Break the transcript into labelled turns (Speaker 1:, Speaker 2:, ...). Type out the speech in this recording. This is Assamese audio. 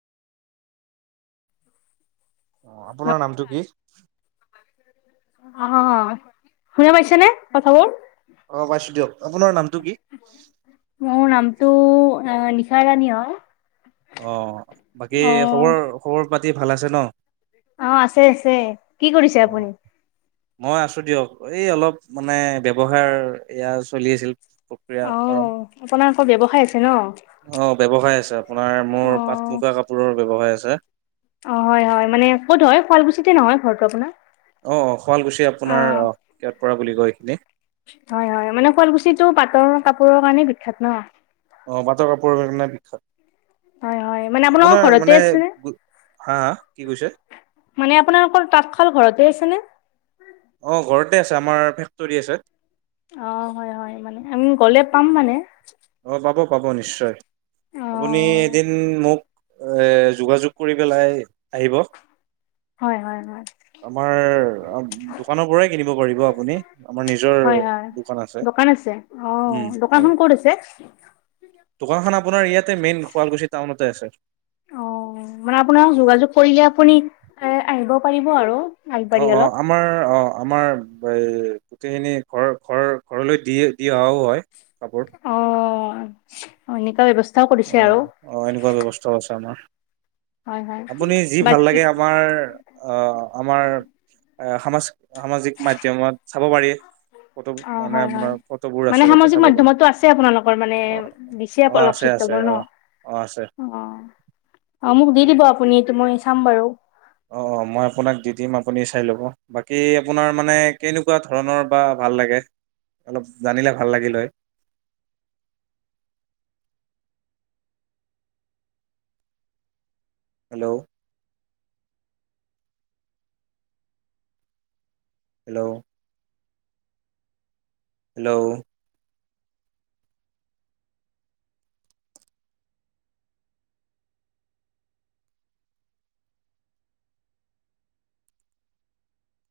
Speaker 1: অ' আপোনাৰ নামটো কি?
Speaker 2: অ', শুনি পাইছেনে কথাবোৰ?
Speaker 1: অ পাইছো দিয়ক আপোনাৰ নামটো কি।
Speaker 2: মোৰ নামটো নিচা ৰাণী হয়।
Speaker 1: অ', বাকী
Speaker 2: অ',
Speaker 1: খবৰ খবৰ পাতি ভাল আছে ন?
Speaker 2: অ আছে আছে কি কৰিছে
Speaker 1: অ'
Speaker 2: আপুনি।
Speaker 1: মই আছো দিয়ক এই অলপ মানে ব্যৱসায় এয়া চলি আছিল। প্ৰক্ৰিয়াকৰণ।
Speaker 2: তোৰ ব্যৱসায় আছে ন।
Speaker 1: অ ব্যৱসায় আছে আপোনাৰ মোৰ পাট
Speaker 2: অ',
Speaker 1: মুগা কাপোৰৰ ব্যৱসায় আছে।
Speaker 2: অ হয়, হয় মানে ক'ত হয় শুৱালকুছিতে নহয় ঘৰটো আপোনাৰ।
Speaker 1: অ, অ, শুৱালকুছি আপোনাৰ
Speaker 2: অ',
Speaker 1: কেয়ট পৰা বুলি কয় এইখিনি।
Speaker 2: হয় হয় মানে শুৱালকুছিটো পাটৰ কাপোৰৰ কাৰণে বিখ্যাত ন?
Speaker 1: অ বাটৰ কাপোৰ কাৰণে
Speaker 2: হয় হয়, মানে
Speaker 1: বিখ্যাত
Speaker 2: আপোনালোকৰ
Speaker 1: আপোনাৰ
Speaker 2: ঘৰতে
Speaker 1: মানে
Speaker 2: আছেনে?
Speaker 1: হা কি কৈছে?
Speaker 2: মানে আপোনালোকৰ তাঁতশাল ঘৰতে আছে নে?
Speaker 1: অ' ঘৰতে আছে আমাৰ ফেক্টৰী আছে।
Speaker 2: অ', হয় হয় মানে আমি গ'লে পাম মানে।
Speaker 1: অ পাব পাব নিশ্চয় আপুনি
Speaker 2: অ',
Speaker 1: এদিন মোক এ, যোগাযোগ কৰি পেলাই আহিব।
Speaker 2: হয় হয় হয়।
Speaker 1: আমাৰ দোকানৰ পৰাই কিনিব পাৰিব আপুনি আমাৰ নিজৰ
Speaker 2: হয় হয়
Speaker 1: দোকান আছে।
Speaker 2: অ
Speaker 1: উম হয়
Speaker 2: দোকানখন ক'ত আছে
Speaker 1: দোকানখন আপোনাৰ ইয়াতে মেইন শুৱালকুছি টাউনতে আছে
Speaker 2: অ', মানে আপোনাৰ যোগাযোগ কৰিলে আপুনি এ, আহিব পাৰিব আৰু। আগবাঢ়ি
Speaker 1: অ',
Speaker 2: অলপ
Speaker 1: অ', আমাৰ অ', আমাৰ বা গোটেইখিনি ঘৰ ঘৰ ঘৰলৈ দি দি অহাও হয় কাপোৰ।
Speaker 2: হয় হয় এনেকোৱাই ব্যৱস্থা
Speaker 1: অ অ এনেকুৱা ব্যৱস্থাও আছে আমাৰ
Speaker 2: হয় হয়
Speaker 1: আপুনি যি ভাল
Speaker 2: বাকী
Speaker 1: লাগে আমাৰ অ', আমাৰ সামাজ সামাজিক মাধ্যমত চাব পাৰি। ফটো
Speaker 2: অ
Speaker 1: মানে
Speaker 2: হয় হয়
Speaker 1: আপোনাৰ ফটোবোৰ
Speaker 2: মানে
Speaker 1: আছে যাতে
Speaker 2: সামাজিক
Speaker 1: চাব পাৰে
Speaker 2: মাধ্যমতো আছে আপোনালোকৰ মানে
Speaker 1: অ',
Speaker 2: দিছে
Speaker 1: অ',
Speaker 2: অলপ
Speaker 1: আছে। আছে
Speaker 2: চিত্ৰবোৰ ন
Speaker 1: অ অ আছে
Speaker 2: অ', অ', মোক দি দিব আপুনি এইটো মই চাম বাৰু।
Speaker 1: অ', মই আপোনাক দি দিম আপুনি চাই ল'ব বাকী আপোনাৰ মানে কেনেকুৱা ধৰণৰ বা ভাল লাগে অলপ জানিলে ভাল লাগিল হয়। [inaudible] Hello hello hello